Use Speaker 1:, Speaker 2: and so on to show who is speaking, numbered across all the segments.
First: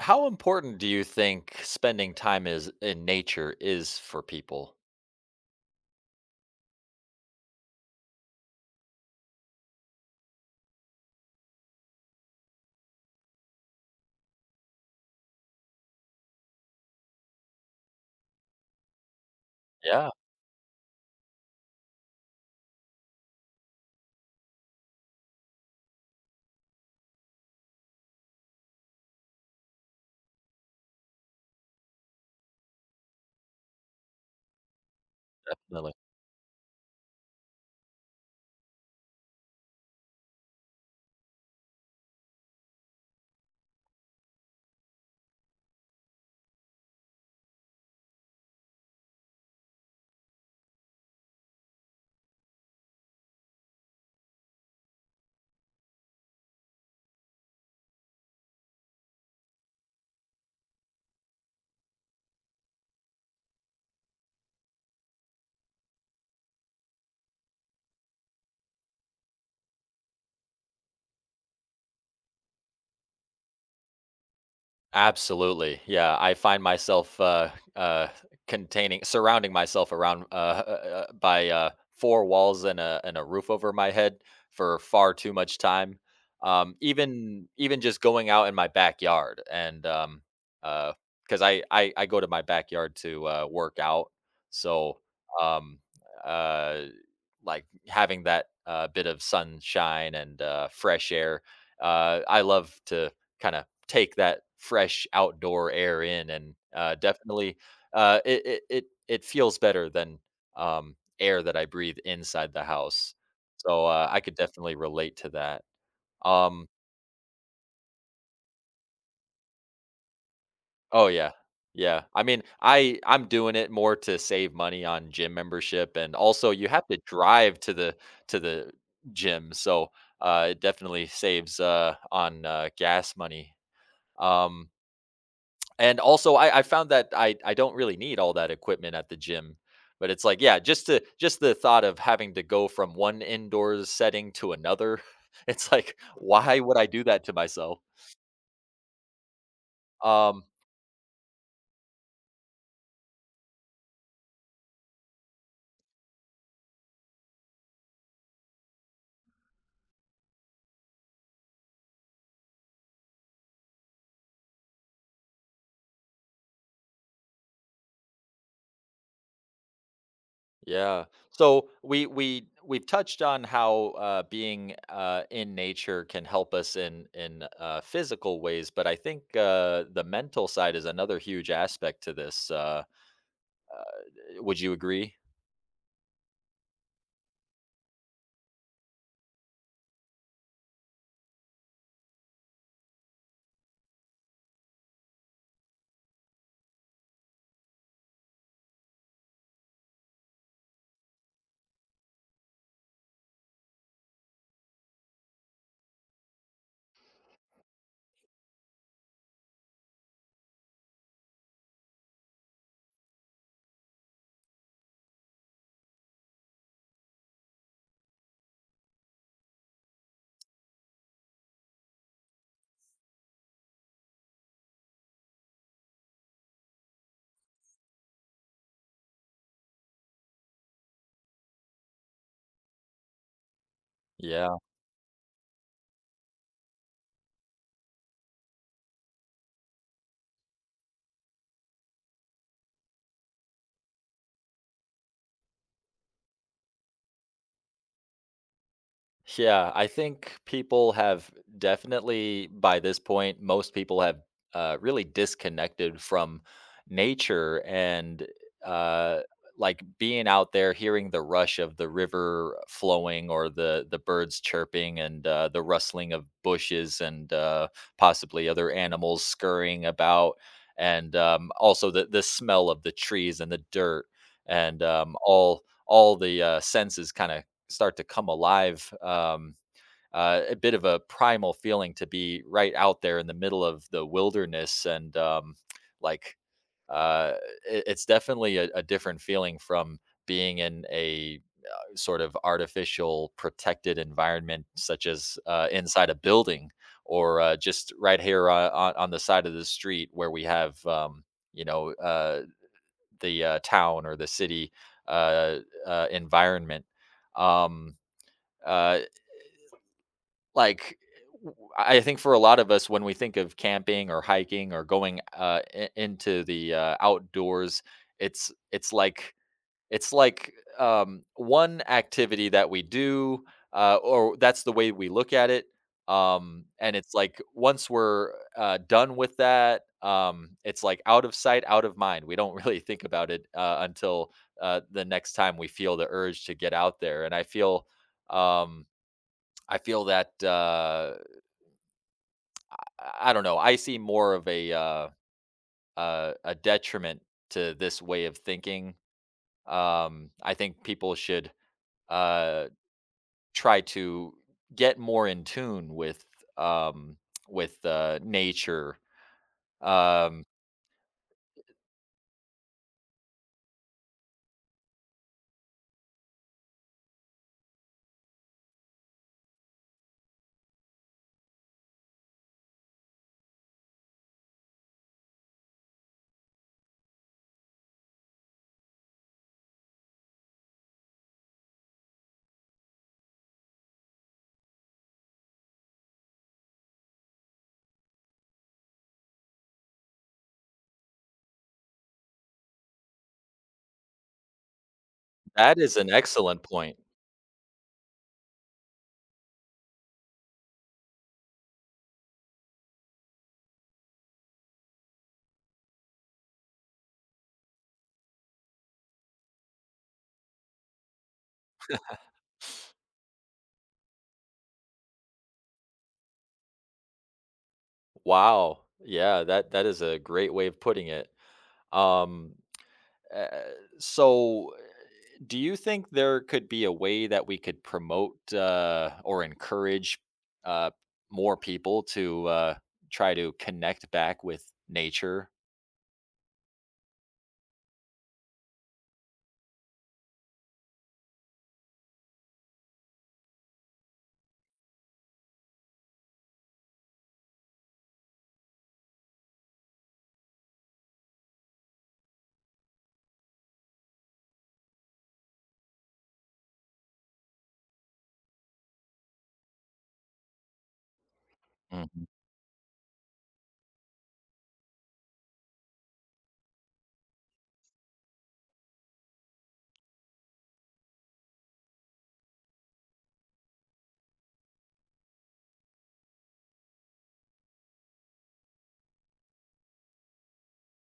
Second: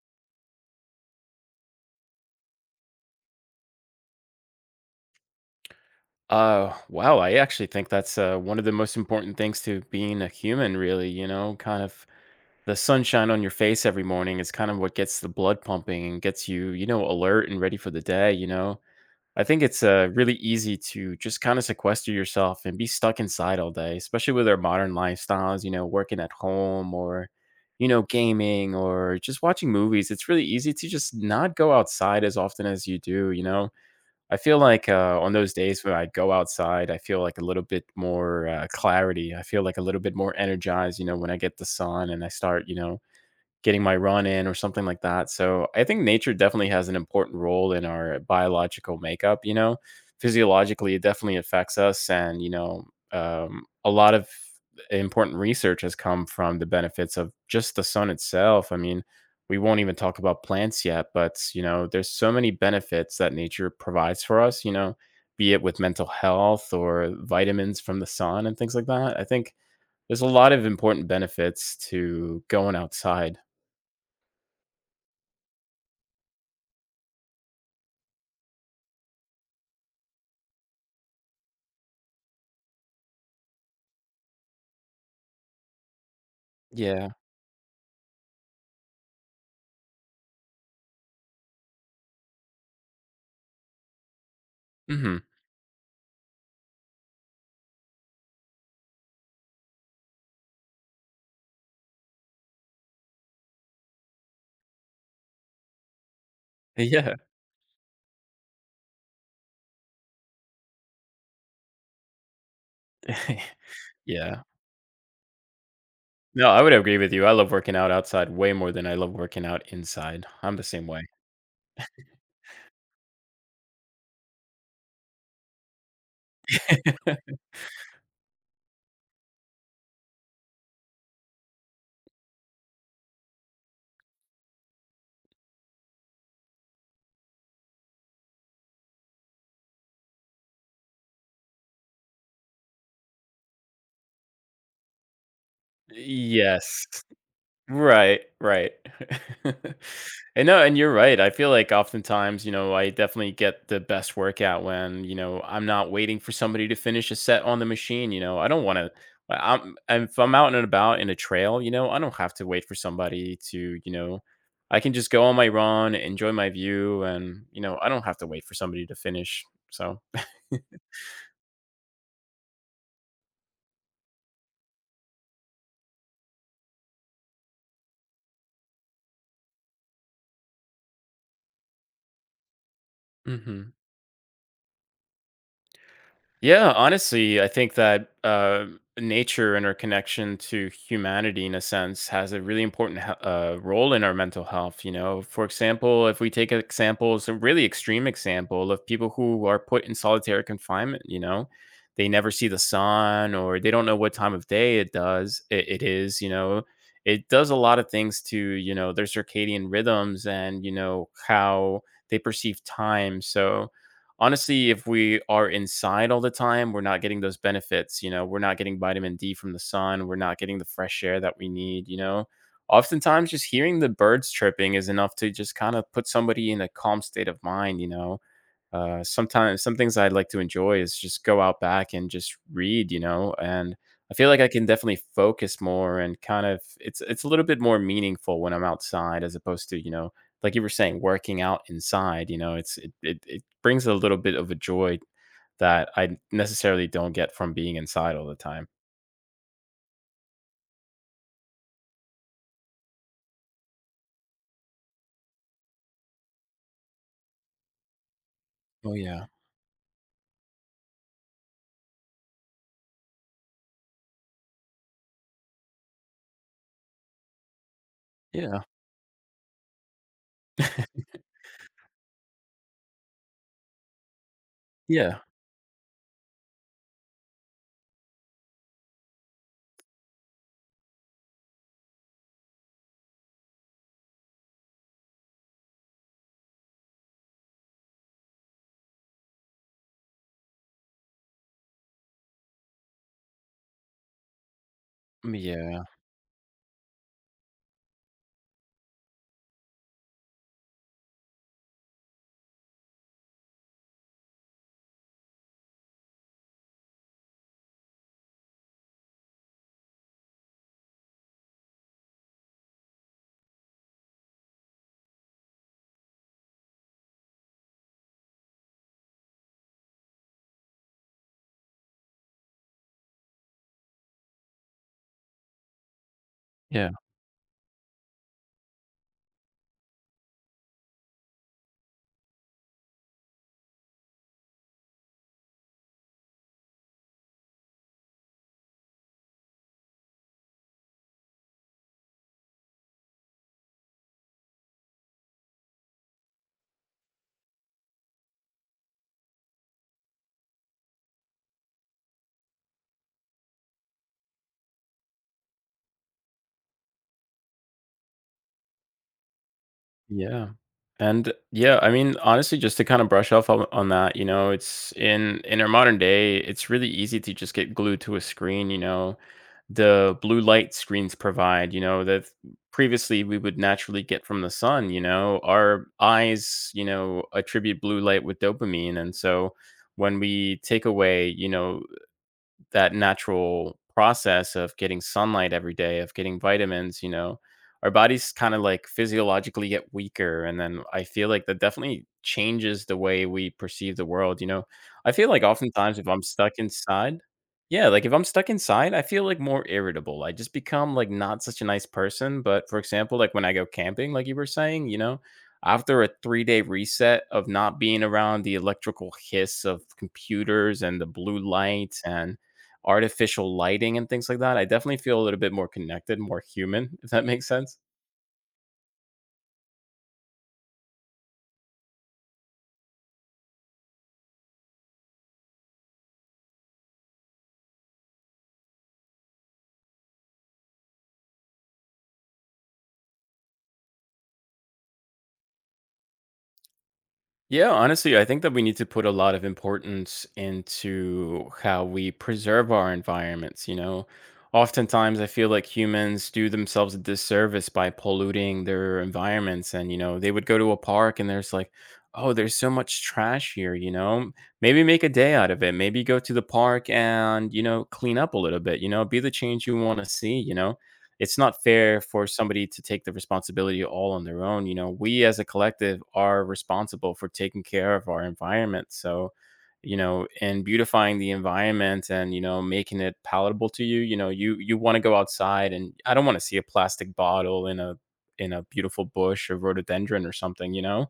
Speaker 1: How important do you think spending time is in nature is for people?
Speaker 2: Wow, I actually think that's one of the most important things to being a human, really. You know, kind of the sunshine on your face every morning is kind of what gets the blood pumping and gets you, you know, alert and ready for the day. You know, I think it's
Speaker 1: Yeah,
Speaker 2: really easy to just kind of sequester yourself and be stuck inside all day, especially with our modern lifestyles, you know, working at home or, you know, gaming or just watching movies. It's really easy to just not go outside as often as you do. I feel like, on those days
Speaker 1: definitely.
Speaker 2: when I go outside, I feel like a little bit more, clarity. I feel like a little bit more energized, you know, when I get the sun and I start, you know, getting my run in or something like that. So I think nature definitely has an important role in our biological makeup. You know, physiologically, it definitely affects us, and a lot of important research has come from the benefits of just the sun itself. I mean, we won't even talk about plants yet, but you know, there's so many benefits that nature provides for us. You know, be it with mental health or vitamins from the sun and things like that. I think there's a lot of important benefits to going outside.
Speaker 1: Absolutely. Yeah, I find myself uh containing surrounding myself around by four walls and a roof over my head for far too much time. Um
Speaker 2: Yeah.
Speaker 1: even even just going out in my backyard and uh cuz I go to my backyard to work out. So
Speaker 2: Mhm.
Speaker 1: um uh like having that bit of sunshine and fresh air. I love to kind of take that fresh outdoor air in, and
Speaker 2: Yeah.
Speaker 1: definitely it feels better than air that I breathe inside the house. So I could
Speaker 2: Yeah.
Speaker 1: definitely relate to that.
Speaker 2: No, I
Speaker 1: Um,
Speaker 2: would agree with you. I love working out outside way more than I love working out inside. I'm the same way.
Speaker 1: Oh yeah. Yeah. I mean, I'm doing it more to save money on gym membership and also you have to drive to the gym. So, it definitely saves on gas money. Um, and also I found that I don't really need all that equipment at the gym. But it's like, yeah, just the thought of having to go from one indoors setting to another. It's like, why would
Speaker 2: Yes.
Speaker 1: I do that to myself?
Speaker 2: Right, right.
Speaker 1: Um,
Speaker 2: And no, and you're right. I feel like oftentimes, you know, I definitely get the best workout when, you know, I'm not waiting for somebody to finish a set on the machine. You know, I don't want to. I'm and if I'm out and about in a trail, you know, I don't have to wait for somebody to, you know, I can just go on my run, enjoy my view, and you know, I don't have to wait for somebody to finish. So.
Speaker 1: yeah. So we've touched on how being in nature can help us in physical ways, but I think the mental side is another huge aspect to this. Uh,
Speaker 2: Hmm.
Speaker 1: would you agree?
Speaker 2: Yeah, honestly, I think that nature and our connection to humanity, in a sense, has a really important role in our mental health. You know, for example, if we take examples, a really extreme example of people who are put in solitary confinement, you know, they never see the sun or they don't know what time of day it does. It is, you know, it does a lot of things to you know their circadian rhythms and you know how they perceive time. So honestly, if we are inside all the time, we're not getting those benefits. You know, we're not getting vitamin D from the sun. We're not getting the fresh air that we need. You know, oftentimes just hearing the birds chirping is enough to just kind of put somebody in a calm state of mind. You know, sometimes some things I like to enjoy is just go out back and just read, you know, and I feel like I
Speaker 1: Yeah.
Speaker 2: can definitely focus more and kind of it's a little bit more meaningful when I'm outside as opposed to, you know, like you were saying, working out inside, you know, it brings a little bit of a joy that I necessarily don't get from being inside all the time.
Speaker 1: Yeah, I think people have definitely, by this point, most people have really disconnected from nature and
Speaker 2: Oh
Speaker 1: uh,
Speaker 2: yeah.
Speaker 1: like being out there, hearing the rush of the river flowing or the birds chirping and the rustling of bushes and possibly
Speaker 2: Yeah.
Speaker 1: other animals scurrying about, and also the smell of the trees and the dirt and
Speaker 2: Yeah.
Speaker 1: all the senses kind of start to come alive. A bit of a primal feeling to be right out there in the middle of the wilderness and like uh, it's definitely a different feeling from being in a sort of artificial protected environment such as
Speaker 2: Yeah.
Speaker 1: inside a building or just right here on, on the side of the street where we have you know uh, the town or the city uh, environment. Um, uh, like w- I think for a lot of us, when we think of camping or hiking or going into the outdoors, it's it's like it's like one activity that we do, or that's the way we look at it.
Speaker 2: Yeah.
Speaker 1: And it's like once we're done with that, it's like out of sight, out of mind. We don't really think about it until the next time we feel the urge to get out there. And um, I feel that. I don't know. I see more of a detriment to this way of thinking. I think people should uh, try to get more in tune with um, nature. Um,
Speaker 2: Yeah. And yeah, I mean, honestly, just to kind of brush off on that, you know, it's in our modern day, it's really easy to just get glued to a screen, you know. The blue light screens provide, you know, that previously we would naturally get from the sun, you know. Our eyes, you know, attribute blue light with dopamine. And so when we take away, you know, that natural process of getting sunlight every day, of getting vitamins, you know, our bodies kind of like physiologically get weaker. And then I feel like that definitely changes the way we perceive the world. You know, I feel like
Speaker 1: that is
Speaker 2: oftentimes if
Speaker 1: an
Speaker 2: I'm stuck
Speaker 1: excellent point.
Speaker 2: inside, yeah, like if I'm stuck inside, I feel like more irritable. I just become like not such a nice person. But for example, like when I go camping, like you were saying, you know, after a 3 day reset of not being around the electrical hiss of computers and the blue lights and artificial lighting and things like that, I definitely feel a little bit more connected, more human, if that makes sense.
Speaker 1: Wow. Yeah, that that is a great way of putting it. Um, uh, so do you think there could be a way that we could promote or encourage uh, more people to try to connect back with nature?
Speaker 2: Yeah, honestly, I think that we need to put a lot of importance into how we preserve our environments. You know, oftentimes I feel like humans do themselves a disservice by polluting their environments. And, you know, they would go to a park and there's like, oh, there's so much trash here. You know, maybe make a day out of it. Maybe go to the park and, you know, clean up a little bit, you know, be the change you want to see, you know it's not fair for
Speaker 1: Mhm.
Speaker 2: somebody to take the responsibility all on their own. You know, we as a collective are responsible for taking care of our environment. So, you know, and beautifying the environment and, you know, making it palatable to you, you know, you want to go outside and I don't want to see a plastic bottle in a beautiful bush or rhododendron or something, you know.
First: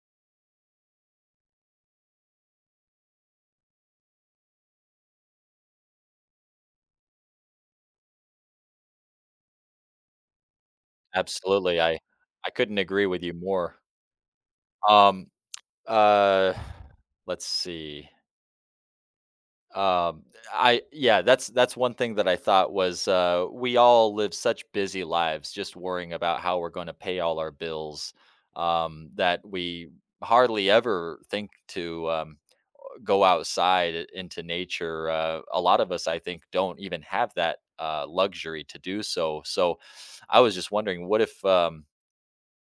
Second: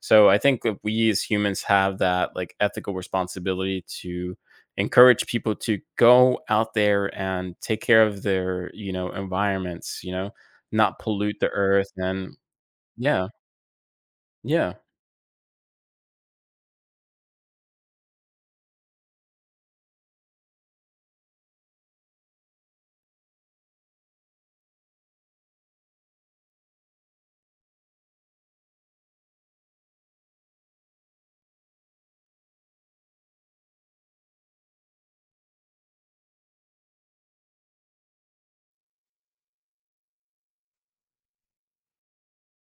Speaker 2: So I think that we as humans have that like ethical responsibility to encourage people to go out there and take care of their, you know, environments, you know, not pollute the
Speaker 1: Absolutely,
Speaker 2: earth
Speaker 1: I
Speaker 2: and
Speaker 1: I couldn't agree with
Speaker 2: yeah,
Speaker 1: you more.
Speaker 2: yeah,
Speaker 1: Um, uh, let's see. Um, I yeah, that's one thing that I thought was we all live such busy lives, just worrying about how we're going to pay all our bills, that we hardly ever think to go outside into nature. A lot of us, I think, don't even have that luxury to do so. So, I was just wondering,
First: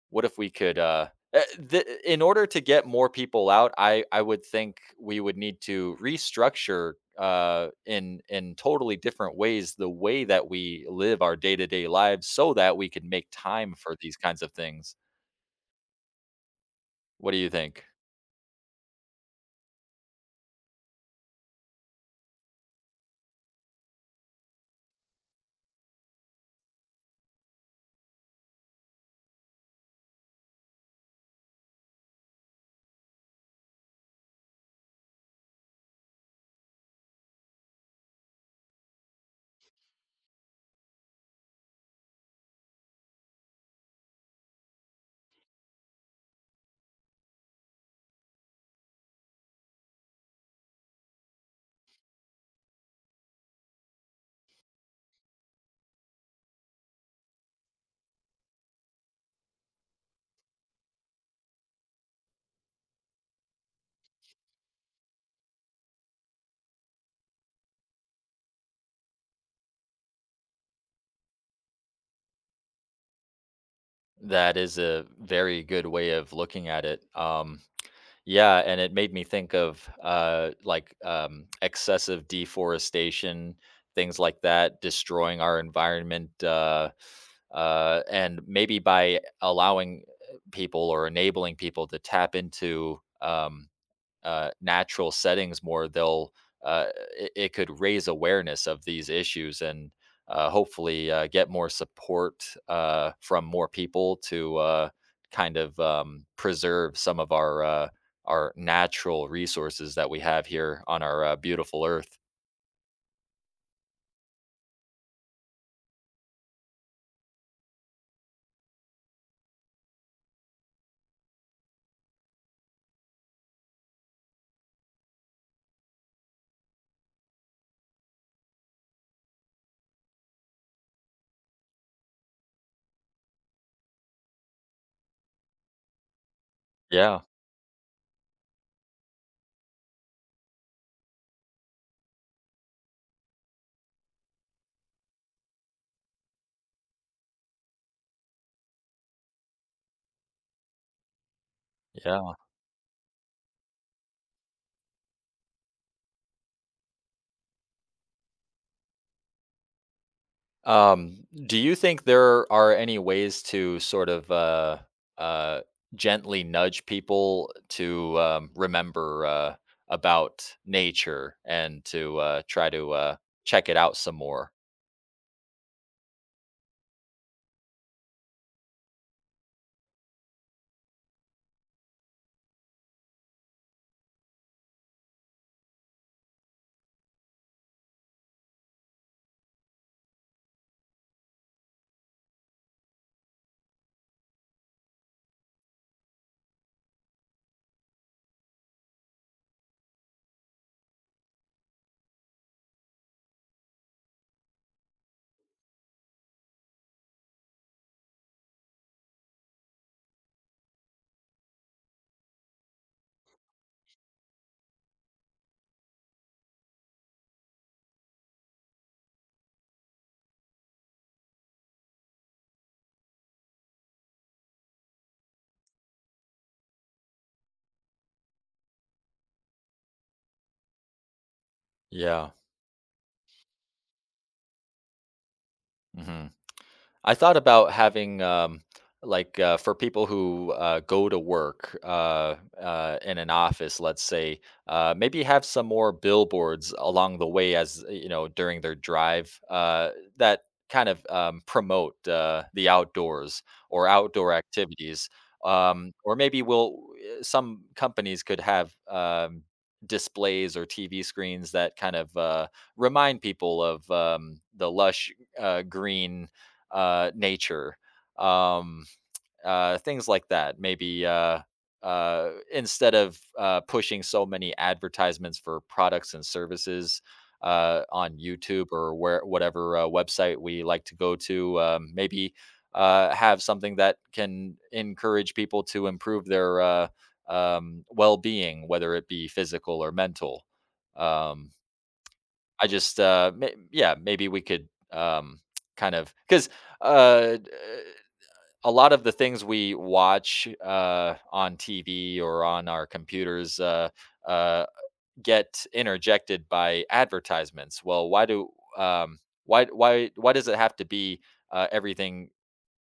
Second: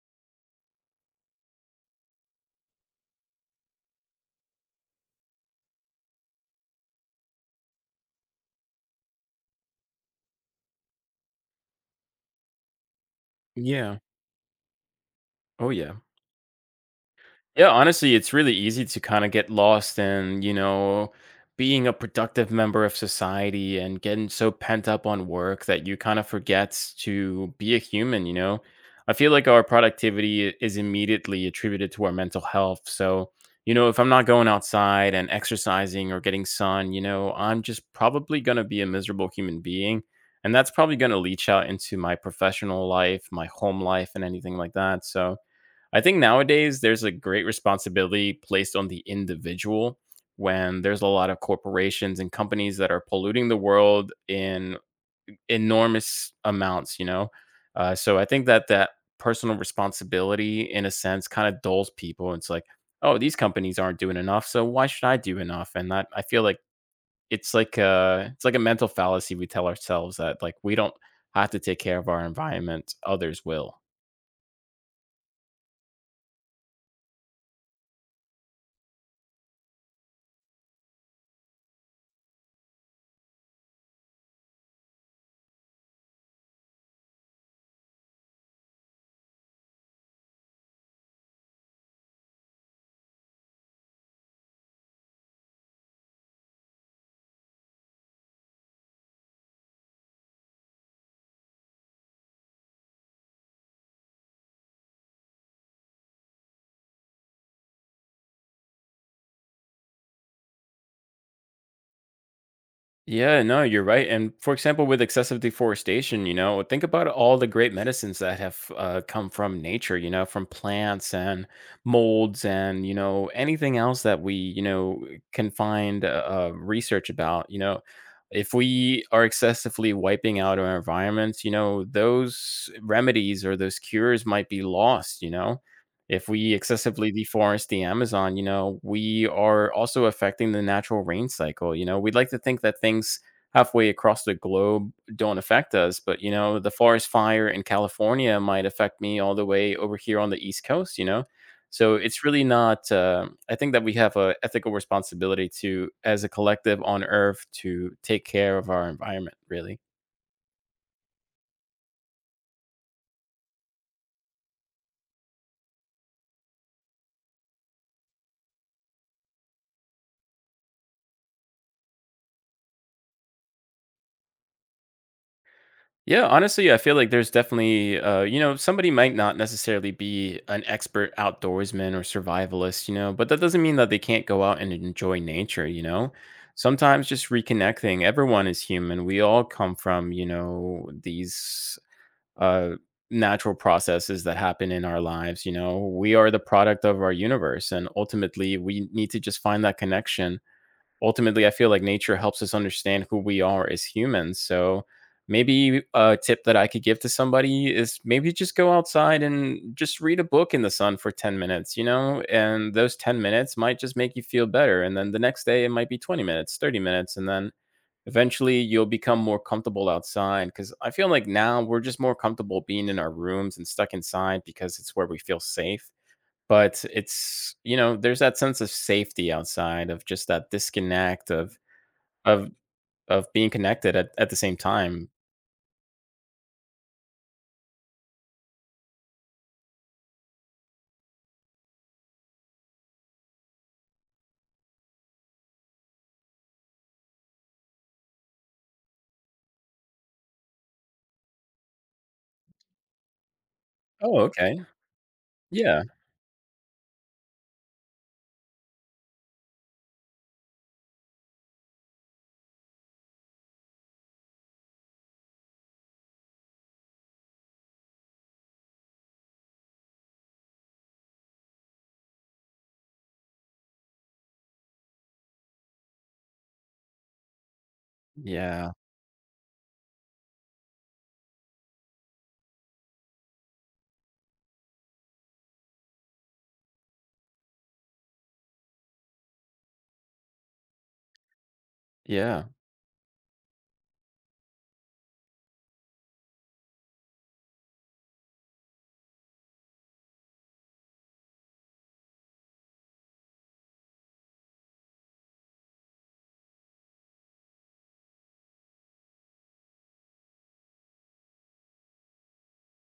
Speaker 1: what if we could, eh, in order to get more people out, I would think we would need to restructure in totally different ways the way that we live our day to day lives, so that we can make time for
Speaker 2: yeah.
Speaker 1: these kinds of things.
Speaker 2: Oh yeah.
Speaker 1: What do you
Speaker 2: Yeah,
Speaker 1: think?
Speaker 2: honestly, it's really easy to kind of get lost in, you know, being a productive member of society and getting so pent up on work that you kind of forget to be a human, you know? I feel like our productivity is immediately attributed to our mental health. So, you know, if I'm not going outside and exercising or getting sun, you know, I'm just probably going to be a miserable human being. And that's probably going to leach out into my professional life, my home life, and anything like that. So, I think nowadays there's a great responsibility placed on the individual when there's a lot of corporations and companies that are polluting the world in enormous amounts, you know? So I think that personal responsibility, in a sense, kind of dulls people. It's like, oh, these companies aren't doing enough, so why should I do enough? And that I feel like it's like a mental fallacy we tell ourselves that like we don't have to take care of our environment, others will.
Speaker 1: That is a very good way of looking at it. Yeah, and it made me think of excessive deforestation, things like that, destroying our environment, and maybe by allowing people or enabling people to tap into natural settings more, they'll uh, it could raise awareness of these issues and hopefully get more support from more people to kind of preserve some of our natural resources that we have here on our beautiful Earth.
Speaker 2: Yeah, no, you're right. And for example, with excessive deforestation, you know, think about all the great medicines that have come from nature, you know, from plants and molds and, you know, anything else that we, you know, can find research about. You know, if we are excessively wiping out our environments, you know, those remedies or those cures might be lost, you know if we excessively
Speaker 1: Yeah,
Speaker 2: deforest the Amazon, you know, we are also affecting the natural rain cycle. You know, we'd like to think that things halfway across the globe don't affect us, but you know, the forest fire in California might affect me all the way over here on the East Coast, you know? So it's
Speaker 1: yeah.
Speaker 2: really not, I think that we have a ethical responsibility to, as a collective on Earth, to take care of our environment, really.
Speaker 1: Do you think there are any ways to sort of uh, gently nudge people to remember about nature and to try to check it out some more?
Speaker 2: Yeah, honestly, I feel like there's definitely, you know, somebody might not necessarily be an expert outdoorsman or survivalist, you know, but that doesn't mean that they can't go out and enjoy nature, you know. Sometimes just reconnecting. Everyone is human. We all come from, you know, these uh, natural processes that happen in our lives. You know, we are the product of our universe, and ultimately, we need to just find that connection. Ultimately, I feel like nature helps us understand who we are as humans. So maybe a tip that I could give to somebody is maybe just go outside and just read a book in the sun for 10 minutes, you know, and those 10 minutes might just make you feel better, and then the next day it might be 20 minutes, 30 minutes, and then eventually you'll become more comfortable outside, because I feel like now we're just more comfortable being in our rooms and stuck inside because it's where we feel safe. But it's, you know, there's that sense of safety outside of just that disconnect of
Speaker 1: Yeah.
Speaker 2: of of being connected at the same time.
Speaker 1: Hmm. I thought about having, like, for people who go to work in an office, let's say, maybe have some more billboards along the way as, you know, during their drive that kind of promote the outdoors or
Speaker 2: Oh,
Speaker 1: outdoor
Speaker 2: okay.
Speaker 1: activities.
Speaker 2: Yeah.
Speaker 1: Or maybe we'll, some companies could have displays or TV screens that kind of remind people of the lush green nature, um, things like that. Maybe instead of pushing so many advertisements for products and services on YouTube
Speaker 2: Yeah.
Speaker 1: or where whatever website we like to go to, maybe have something that can encourage people to improve their well-being, whether it be physical or mental. Um,
Speaker 2: Yeah.
Speaker 1: I just, may yeah, maybe we could, kind of, 'cause, d a lot of the things we watch, on TV or on our computers, uh, get interjected by advertisements. Well, why do, um, why does it have to be, everything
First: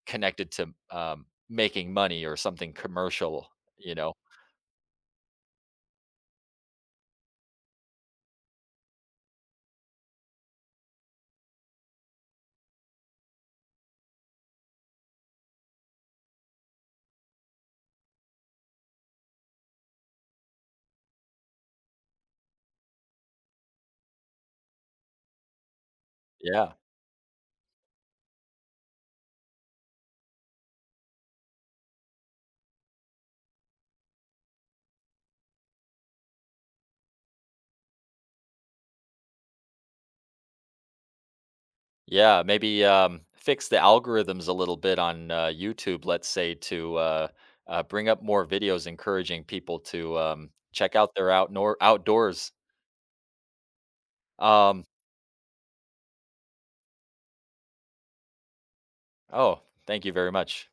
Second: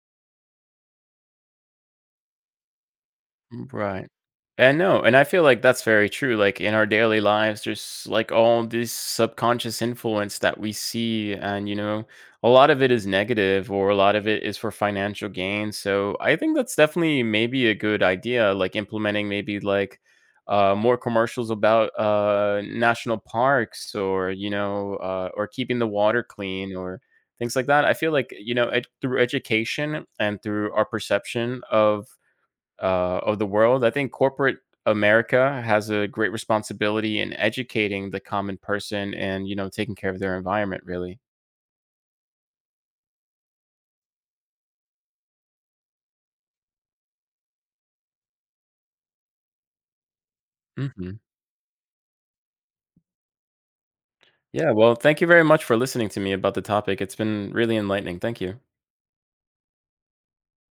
Speaker 1: connected to, making money or something commercial, you
Speaker 2: Right.
Speaker 1: know?
Speaker 2: And no, and I feel like that's very true. Like in our daily lives, there's like all this subconscious influence that we see, and you know, a lot of it is negative or a lot of it is for financial gain. So I think that's definitely maybe a good idea, like implementing maybe like more commercials about national parks or you know, or keeping the water
Speaker 1: Yeah.
Speaker 2: clean or things like that. I feel like you know, through education and through our perception of the world. I think corporate America has a great responsibility in educating the common person and, you know, taking care of their environment, really.
Speaker 1: Yeah, maybe fix the algorithms a little bit on YouTube, let's say, to bring up more videos encouraging people to check out
Speaker 2: Mhm.
Speaker 1: their outdoors.
Speaker 2: Yeah,
Speaker 1: Um,
Speaker 2: well, thank you very much for listening to me about the topic. It's been really enlightening. Thank you.
Speaker 1: oh, thank you very much.